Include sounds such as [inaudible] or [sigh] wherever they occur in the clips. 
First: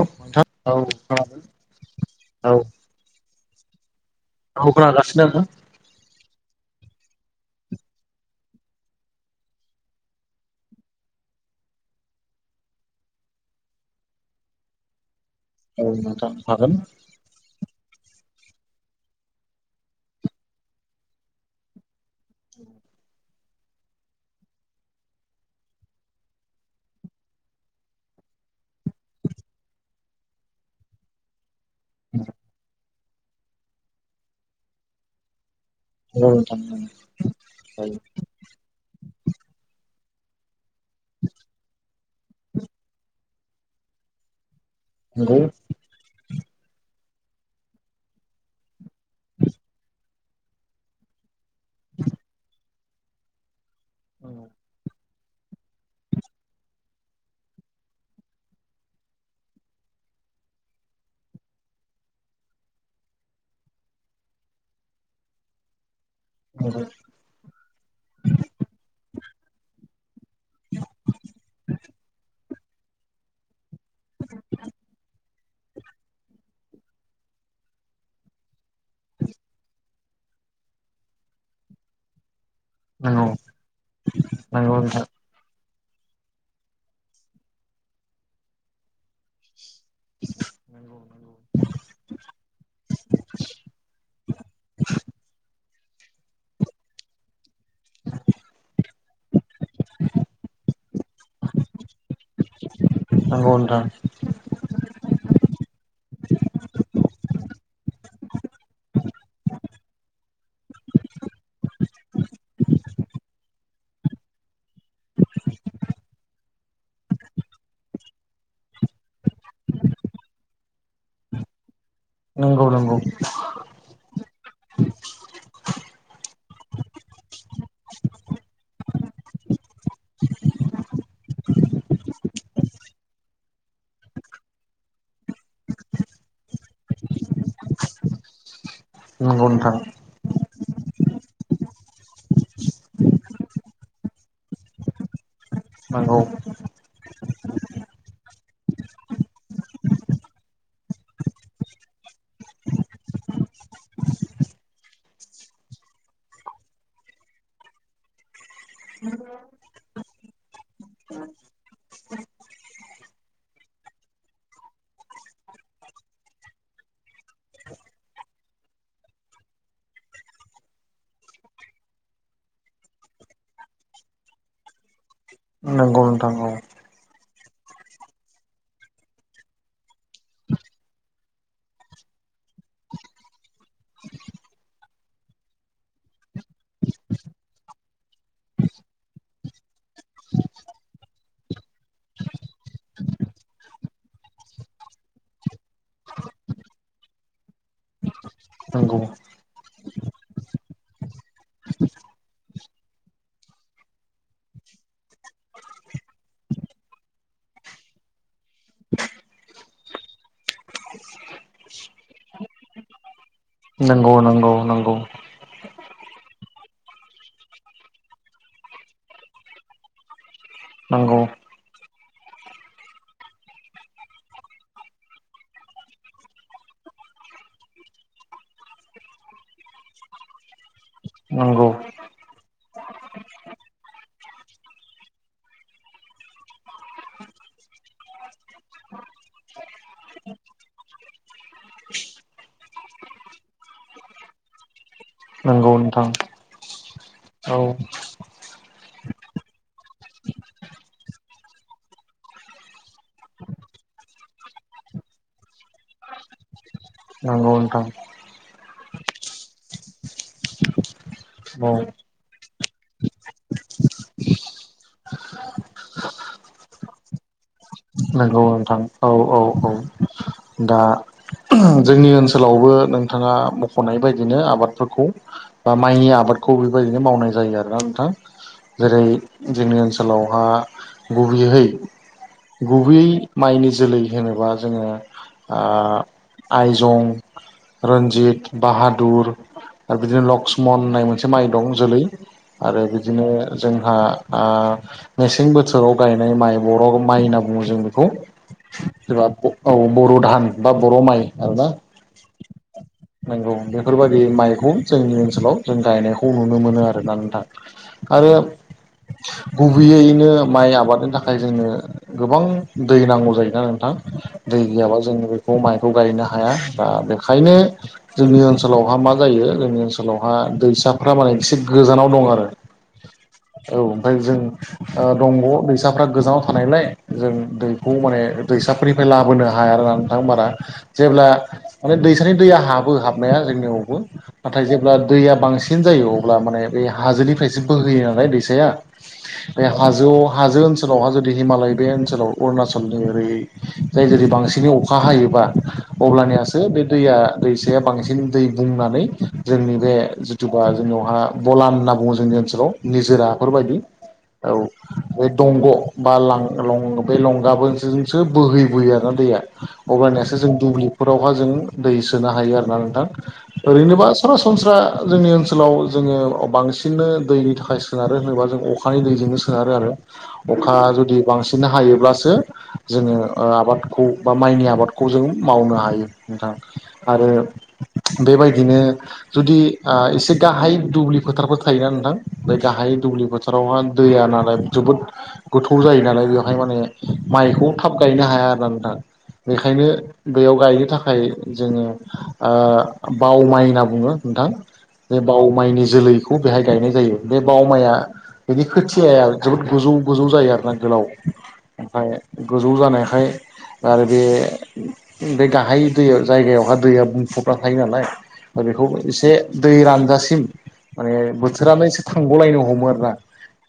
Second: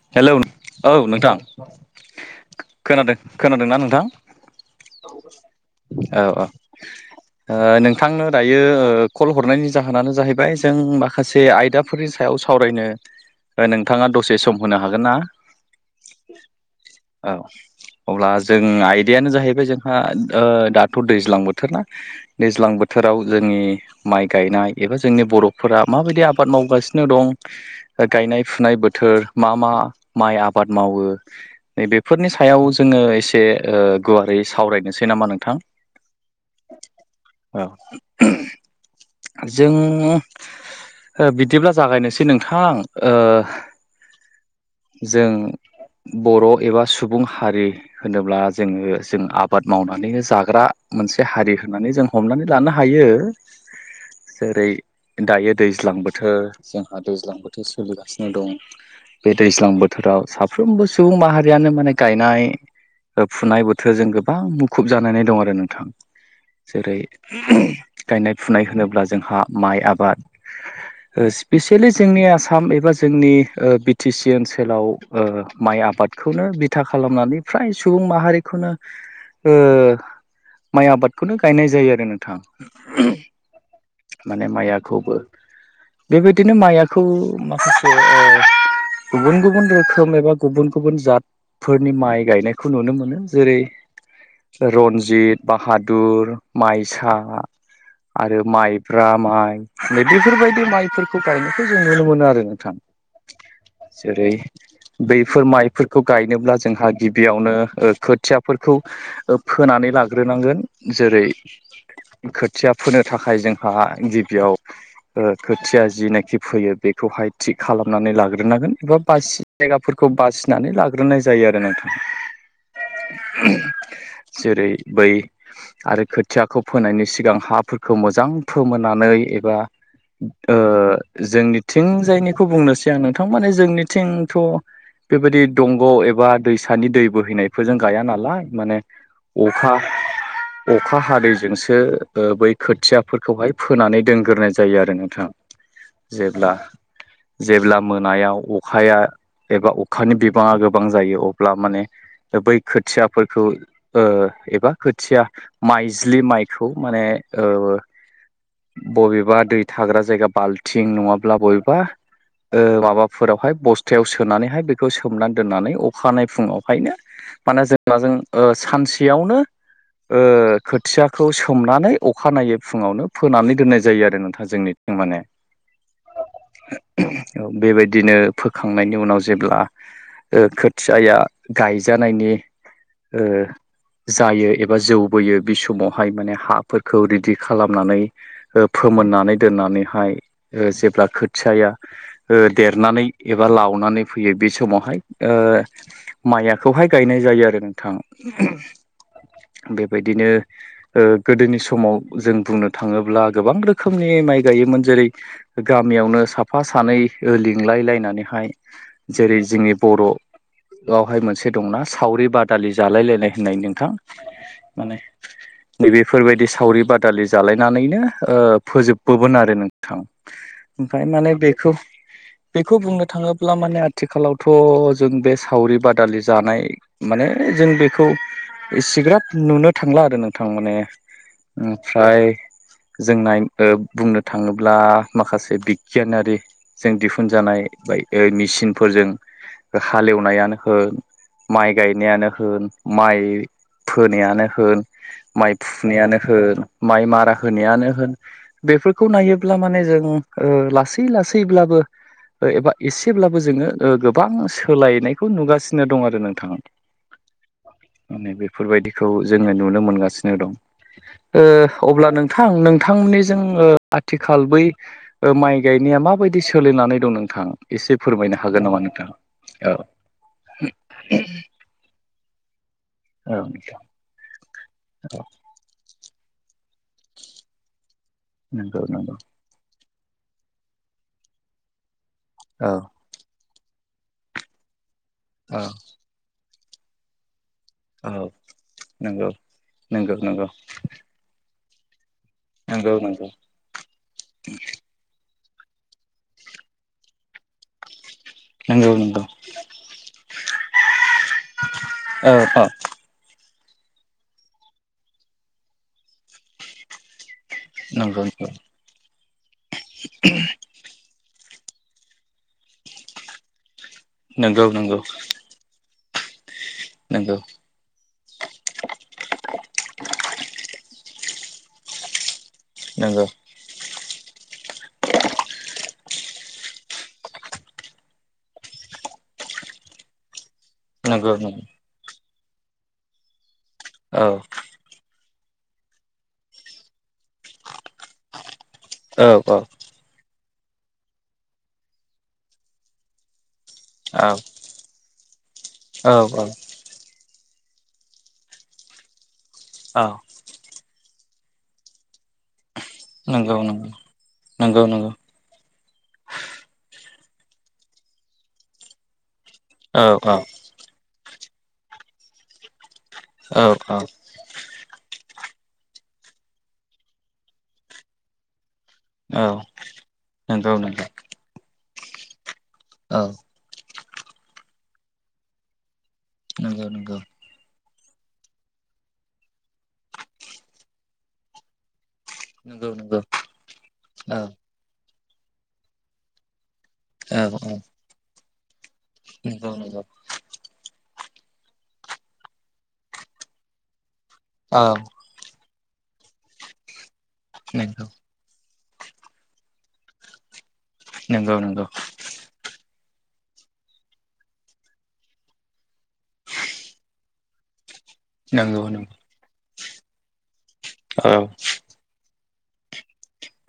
औ हेलौ नोंथां औ नोंथां खोनादों खोनादों खोनादोंना नोंथां अ खोनागासिनो औ औ ओ नोंथांनो ओ दायो कल हरनायनि जाहोनानो जाहैबाय जों माखासे आयदा फोरनि सायाव सावरायनो नोंथाङा दसे सम होनो हागोन ना औ नोंथां हागोन औ अब्ला जों आयदायानो जाहैबाय जोंहा ओ दाथ' दैज्लां बोथोर ना दैज्लां बोथोराव जोंनि माइ गायनाय एबा जोंनि बर'फोरा माबायदि आबाद मावगासिनो दं गायनाय फुनाय बोथोर मा मा माइ आबाद मावो बेफोरनि सायाव जोङो एसे ओ गुवारै सावरायनोसै नामा नोंथां नंगौ नोंथां औ [unintelligible] जों बिदिब्ला जागायनोसै नोंथां ओ जों बर' एबा सुबुं हारि होनोब्ला जोङो जों आबाद मावनानै नो जाग्रा मोनसे हारि माने जों हमनानै लानो हायो जेरै दायो दैज्लां बोथोर जोंहा दैज्लां बोथोर सोलिगासिनो दं बे दैज्लां बोथोराव साफ्रोमबो सुबुं माहारियानो माने गायनाय फुनाय बोथोरजों गोबां मुखुब जानानै दं आरो नोंथां जेरै गायनाय फुनाय होनोब्ला जोंहा माइ आबाद [inaudible] स्पिसियेलि जोंनि आसाम एबा जोंनि ओ बि टि सि ओनसोलाव ओ माइ आबाद खौनो बिथा खालामनानै फ्राय सुबुं माहारिखौनो ओ माइ आबादखौनो गायनाय जायो आरो नोंथां नोंगौ माने मायाखौबो बेबायदिनो मायाखौ माखासे ओ गुबुन गुबुन रोखोम एबा गुबुन गुबुन जात फोरनि माइ गायनायखौ नुनो मोनो जेरै रन्जित बाहादुर माइसा आरो माइब्रा माइ बेफोरबायदि माइफोरखौ गायनायखौ जों नुनो मोनो आरो नोंथां नंगौ नोंथां जेरै बैफोर माइफोरखौ गायनोब्ला जोंहा गिबियावनो खोथियाफोरखौ फोनानै लाग्रोनांगोन जेरै खोथिया फोनो थाखाय जोंहा गिबियाव खोथिया जिनाखि फैयो बेखौहाय थिग खालामनानै लाग्रोनांगोन एबा बासि जायगाफोरखौ बासिनानै लाग्रोनाय जायो आरो नोंथां नंगौ नंगौ जेरै बै आरो खोथियाखौ फोनायनि सिगां हा फोरखौ मोजां फोमोननानै एबा ओ जोंनि थिंजायनिखौ बुंनोसै आं नोंथां माने जोंनिथिंथ बेबायदि दंग एबा दैसानि दै बोहैनाय बेफोरजों गाया नालाय माने नंगौ अखा नोंथां अखा हादैजोंसो बै खोथियाफोरखौहाय फोनानै दोनग्रोनाय जायो आरो नोंथाङा नंगौ जेब्ला जेब्ला मोनायाव अखाया एबा अखानि बिबाङा गोबां जायो अब्ला माने बै खोथियाफोरखौ ओ एबा खोथिया माइज्लि माइखौ माने ओ बबेबा दै थाग्रा जायगा बाल्थिं नङाब्ला बबेबा ओ माबाफोरावहाय बस्थायाव सोनानैहाय बेखौ सोमनानै दोननानै अखानायै फुङावहायनो माने जेनबा जों ओ सानसेयावनो ओ खोथियाखौ सोमनानै अखानायनायै फुङावनो फोनानै दोननाय जायो आरो नोंथां जोंनिथिं माने नंगौ नोंथां औ बेबायदिनो फोखांनायनि उनाव जेब्ला खोथियाया गायजानायनि ओ जायो एबा जौबोयो बे समावहाय माने हाफोरखौ रेडि खालामनानै फोमोननानै दोननानैहाय जेब्ला खोथियाया ओ देरनानै एबा लावनानै फैयो बे समावहाय ओ मायाखौहाय गायनाय जायो आरो नोंथां नंगौ बेबायदिनो ओ गोदोनि समाव जों बुंनो थाङोब्ला गोबां रोखोमनि माइ गायोमोन जेरै गामियावनो साफा सानै लिंलाय लायनानैहाय जेरै जोंनि बर'आवहाय मोनसे दंना सावरि बादालि जालायलायनाय होननाय नोंथां नंगौ नंगौ माने नोंथां नै बेफोरबायदि सावरि बादालि जालायनानैनो फोजोबोमोन आरो नोंथां नंगौ नोंथां ओमफाय औ नंगौ नंगौ माने बेखौ बेखौ बुंनो थाङोब्ला माने आथिखालावथ जों बे सावरि बादालि जानाय माने जों बेखौ इसेग्राब नुनो थांला आरो नोंथां माने नंगौ फ्राय जोंनाय बुंनो थाङोब्ला माखासे बिगियानारि जों दिहुनजानाय बाय मेसिनफोरजों हालेवनायानो होन माइ गायनायानो होन माइ फोनायानो होन माइ नंगौ नोंथां फुनायानो होन माइ मारा औ होनायानो होन बेफोरखौ नायोब्ला माने जों ओ लासै लासैब्लाबो एबा एसेब्लाबो जोङो ओ गोबां सोलायनायखौ नुगासिनो दं आरो नोंथाङा औ माने बेफोरबायदिखौ जोङो नुनो मोनगासिनो दं औ ओ अब्ला नोंथां नोंथांमोननिजों आथिखाल बै माइ गायनाया माबायदि सोलिनानै दं नोंथां एसे फोरमायनो नंगौ हागोन नोंथां नामा औ नोंथाङा औ दा जोंनि ओनसोलावबो नों थाङा नोंथां मख'नाय बायदिनो आबादफोरखौ औ बा माइनि आबादखौ बेबायदिनो मावनाय जायो आरोना नोंथां नंगौ जेरै नंगौ जोंनि ओनसोलावहा गुबैयहै औ गुबै माइनि जोलै होनोबा जोङो औ ओ आइजं औ रन्जित, नंगौ बाहादुर आरो नंगौ बिदिनो लक्ष्मन होननाय मोनसे माइ दं जोलै आरो नंगौ नंगौ बिदिनो जोंहा आ मेसें बोथोराव गायनाय माइ बर' माइ होनना बुङो जों बेखौ नोंगौ नोंगौ जेनेबा औ बर' धान बा बर' माइ आरोना औ औ नोंगौ बेफोरबायदि माइखौ जोंनि ओनसोलाव जों गायनायखौ नुनो मोनो आरोना नोंथां नंगौ आरो गुबैयैनो माइ आबादनि थाखाय जोंनो गोबां दै नांगौ जायोना नोंथां दै नंगौ नंगौ गैयाबा जों बेखौ माइखौ गायनो हा हाया दा नंगौ बेखायनो जोंनि ओनसोलावहा मा जायो जोंनि ओनसोलावहा दैसाफ्रा माने एसे गोजानाव दं आरो नोंगौ औ ओमफाय जों ओ दंग' दैसाफ्रा गोजानाव थानायलाय जों दै खौ माने दैसाफोरनिफ्राय ला लाबोनो हाया आरो ना नोंथां बारा जेब्ला नंगौ माने दैसानि दैया हाबो हाबनाया जोंनियाव बो औ नाथाय जेब्ला दैया बांसिन जायो अब्ला माने बे हाजोनिफ्रायसो बोहोयो नालाय दैसाया औ औ बे हाजोआव हाजो ओनसोलावहा जुदि हिमालय बे ओनसोलाव अरुणाचलनि ओरै जाय जेरै औ बांसिनै अखा हायोबा औ औ अब्लानियासो बे दैया दैसाया बांसिन दै बुंनानै जोंनि बे औ जेथुबा जोंनियावहा बलान होनना बुङो जोंनि ओनसोलाव निजोरा नंगौ फोरबायदि नंगौ औ नंगौ नंगौ बे दंग' बा लां लं बे लंगाबोजोंसो बोहैबोयो आरोना दैया औ औ अब्लानियासो जों दुब्लिफोरावहा जों दै सोनो हायो आरोना नोंथां औ औ ओरैनोबा सरासनस्रा जोंनि ओनसोलाव जोङो बांसिननो दैनि थाखाय सोनारो होनोबा जों अखा अखानि दैजोंनो औ सोनारो आरो अखा नंगौ नंगौ जुदि बांसिन हायोब्लासो जोङो औ ओ आबादखौ बा माइनि आबादखौ जों मावनो हायो नोंथां नंगौ नंगौ आरो बेबायदिनो जुदि ओ एसे गाहाय दुब्लि फोथारफोर थायोना नोंथां बे नंगौ गाहाय नंगौ दुब्लि बोथोरावहाय दैया औ नालाय औ जोबोद गोथौ जायो नालाय बेवहाय माने माइखौ औ थाब गायनो हाया आरो नोंथां नंगौ बेखायनो नंगौ बेयाव गायनो थाखाय जोङो ओ बाव माइ होनना बुङो नोंथां औ बे बावा माइनि जोलैखौ बेहाय गायनाय जायो बे बावा माइआ नंगौ बेनि खोथियाया जोबोद गोजौ गोजौ जायो आरो ना गोलाव नंगौ नंगौ ओमफ्राय ज' जानायखाय आरो बे गाहाय दै जायगायावहाय दैया बुंफबना थायो नालाय नंगौ बेखौ नंगौ एसे दै रानजासिम माने औ बोथोरानो एसे थांग'लायनो हमो आरोना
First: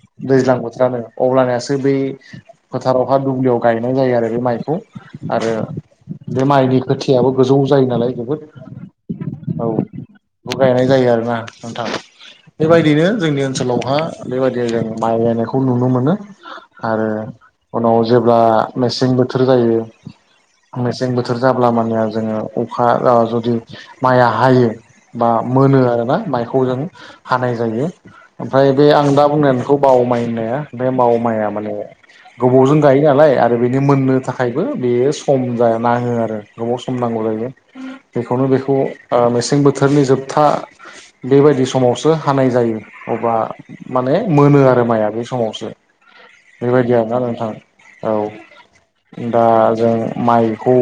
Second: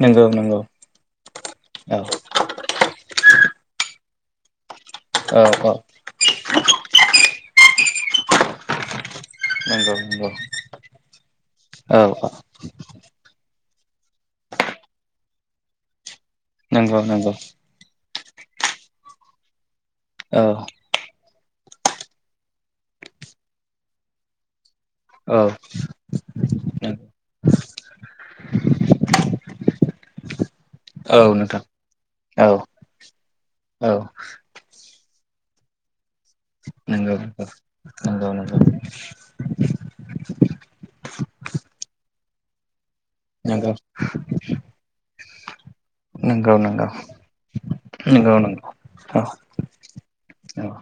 नंगौ दैज्लां नंगौ बोथोरानो अब्लनियासो बै औ फोथारावहा दुब्लियाव गायनाय जायो आरो बे माइखौ औ आरो औ बे माइनि खोथियाबो गोजौ जायो नालाय जोबोद औ नंगौ नंगौ बेखौ गायनाय जायो आरोना नोंथां औ औ बेबायदिनो जोंनि ओनसोलावहा बेबायदिनो जों माइ गायनायखौ नुनो मोनो नंगौ आरो नंगौ उनाव जेब्ला मेसें बोथोर जायो औ मेसें बोथोर जाब्ला माने जोङो अखा जुदि माया हायो बा औ मोनो आरो ना माइखौ जों हानाय जायो ओमफ्राय बे आं दा बुंनायखौ बाव माइ होननाया बे बाव औ माया नोंथां माने औ गोबावजों गायो नालाय आरो बेनि औ मोननो थाखायबो बेयो सम जा नाडो़ आरो गोबाव सम नंगौ नांगौ जायो नंगौ बेखौनो नंगौ बेखौ मेसें बोथोर बोथोरनि जोबथा बेबायदि समावसो हानाय जायो। अबा माने मोनो आरो माया बे समावसो नंगौ नंगौ बेबायदि आरोना नोंथां। औ नंगौ नोंथां दा जों माइखौ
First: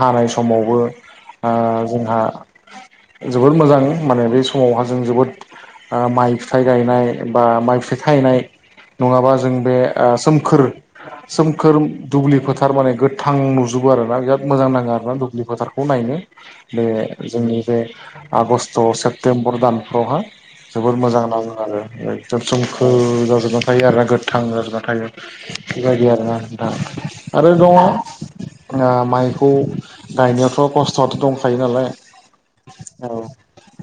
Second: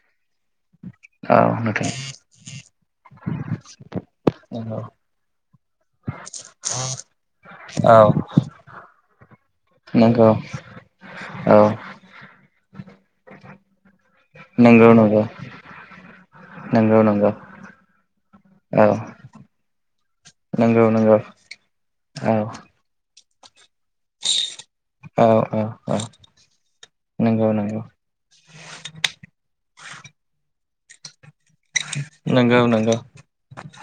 हानाय समावबो ओ औ नोंथां जोंहा जोबोद मोजां माने बे नंगौ समावहा जों जोबोद माइ फिथाइ गायनाय बा माइ फिथाइ औ थायनाय नङाबा जों बे नंगौ सोमखोर औ सोमखोर दुब्लि फोथार माने गोथां नुजोबो आरोना बिराद मोजां नाङो नंगौ आरो ना नंगौ दुब्लि फोथारखौ नायनो। बे नंगौ नंगौ जोंनि बे आगष्ट' औ सेप्तेम्बर सेप्तेम्बर दानफ्रावहाय नंगौ जोबोर नंगौ मोजां नाङो आरो एकदम औ सम सोमखोर जाजोबना थायो आरो गोथां जाजोबना थायो। औ औ औ बेबायदि आरोना नोंथां नंगौ आरो दङ। नंगौ ओ माइखौ गायनायावथ' खस्थ'आथ' दं। थायो नालाय नंगौ नंगौ औ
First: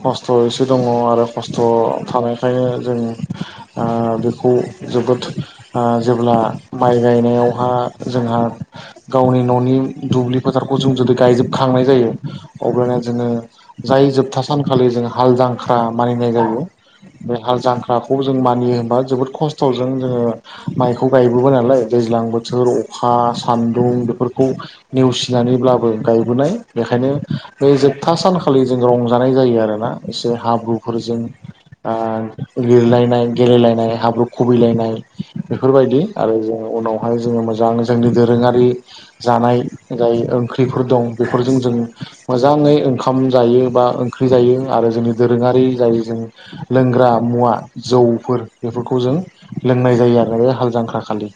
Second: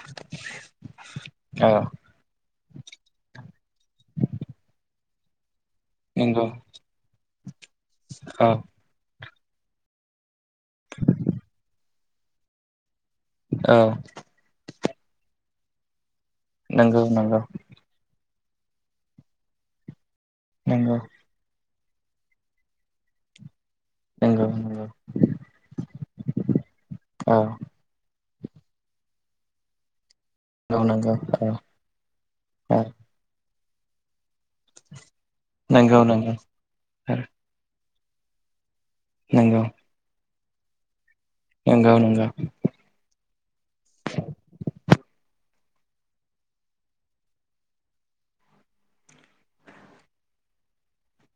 खस्थ' एसे दङ आरो खस्थ' औ थानाय ओंखायनो जों ओ बेखौ जोबोद ओ जेब्ला नंगौ माइ गायनायावहा जोंहा औ गावनि न'नि दुब्लि फोथारखौ जों जुदि गायजोबखांनाय जायो अब्लाना जोंङो जाय जोबथा सानखालि जों हाल जांख्रा मानिनाय जायो नंगौ बे नंगौ हाल जांखा फ्राखौ जों मानियो होनबा जोबोद खस्थ'जों जोङो नंगौ माइखौ गायबोबाय नालाय दैज्लां बोथोर अखा सान्दुं नंगौ बेफोरखौ नंगौ नेवसिनानैब्लाबो गायबोनाय बेखायनो औ बे जोब था सानखालि जों रंजानाय जायो आरोना। एसे औ नंगौ हाब्रुफोरजों औ औ लिरलायनाय गेलेलायनाय हाब्रु खुबैलायनाय बेफोरबायदि नंगौ नंगौ आरो उनावहाय जोंङो मोजां जोंनि दोरोङारि जानाय नंगौ जाय ओंख्रिफोर दं। बेफोरजों जों नंगौ नंगौ मोजाङै ओंखार ओंखाम जायो बा ओंख्रि जायो आरो जोंनि दोरोङारि जाय जों लोंग्रा मुवा जौफोर बेफोरखौ जों लोंनाय जायो आरो बे हाल जांख्रा खालि खालि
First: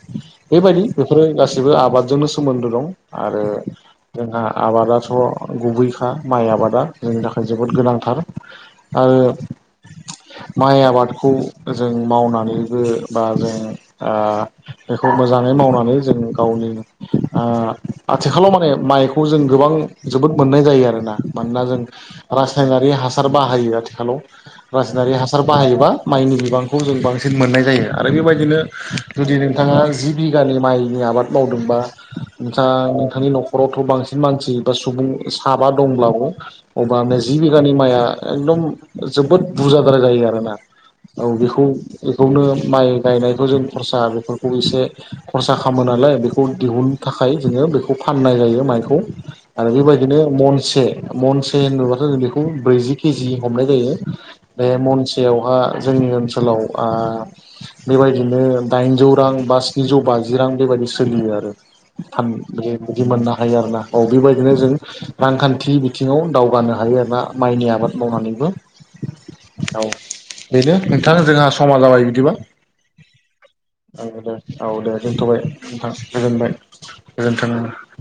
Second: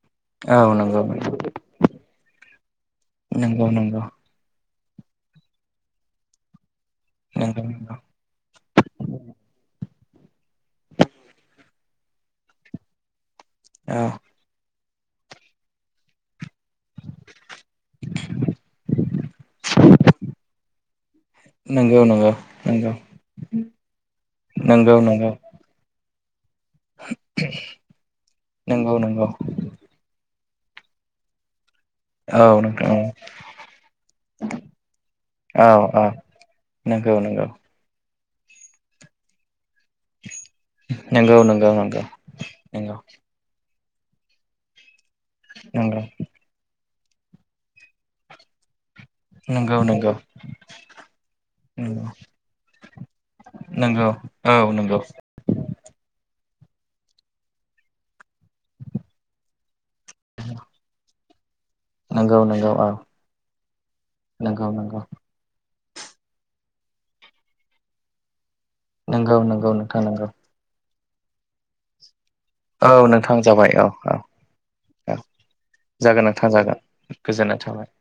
औ बेबायदि नंगौ बेफोरो गाससिबो आबादजोंनो सोमोन्दो दं आरो नंगौ जोंहा आबादाथ' गुबैखा माइ आबादा जोंनि नंगौ थाखाय जोबोद नंगौ गोनांथार। आरो माइ आबादखौ जों मावनानैबो बा जों औ ओ बेखौ मोजाङै मावनानै जों गावनिनो ओ आथिखालाव माने माइखौ जों गोबां जोबोद मोननाय जायो आरोना। हमना जों नंगौ नंगौ नंगौ रासायनिक हासार बाहायो आथिखालाव नंगौ नंगौ रासायनारि हासार बाहायोबा माइनि बिबांखौ जों बांसिन मोननाय जायो आरो बेबायदिनो नंगौ नंगौ नोंथांङा जि बिगानि माइनि आबाद मावदोंबा ओ नोंथां नोंथांनि न'खरावथ' बांसिन मानसि बा सुबुं साबा औ औ दंब्लाबो अब नंगौ मे जि नंगौ बिगानि माइआ एकदम जोबोद बुरजादारा जायो आरो ना। औ नंगौ नंगौ बेखौ नंगौ बेखौनो माइ नंगौ गायनाय जों खरसा बेफोरखौ एसे खरसा खालामो नालाय बेखौ दिहुन थाखाय जोङो बेखौ फाननाय जायो माइखौ। आरो नंगौ नंगौ बेबायदिनो महनसे महनसे औ होनोबाथ' जों बेखौ ब्रैजि केजि हमनाय जायो। नंगौ नंगौ बे नंगौ औ मनसेयावहा जोंनि ओनसोलाव बेबायदिनो दाइनजौ रां बा स्निजौ बाजि रां बेबायदि सोलियो आरो। फान नंगौ बे बिदि मोननो हायो आरो ना औ बेबायदिनो जों रांखान्थि बि बिथिङाव दावगानो हायो एबा माइनि आबाद मावनानैबो नंगौ नंगौ नोंथां नोंगौ। बेनो नोंथां जोंहा समा जाबाय बिदिबा। औ नोंथां। नोंथां जाबाय औ औ दे औ दे औ दोनथ'बाय नोंथां जागोन गोजोनबाय नोंथां जागोन गोजोननाय गोजोन्थों थाबाय।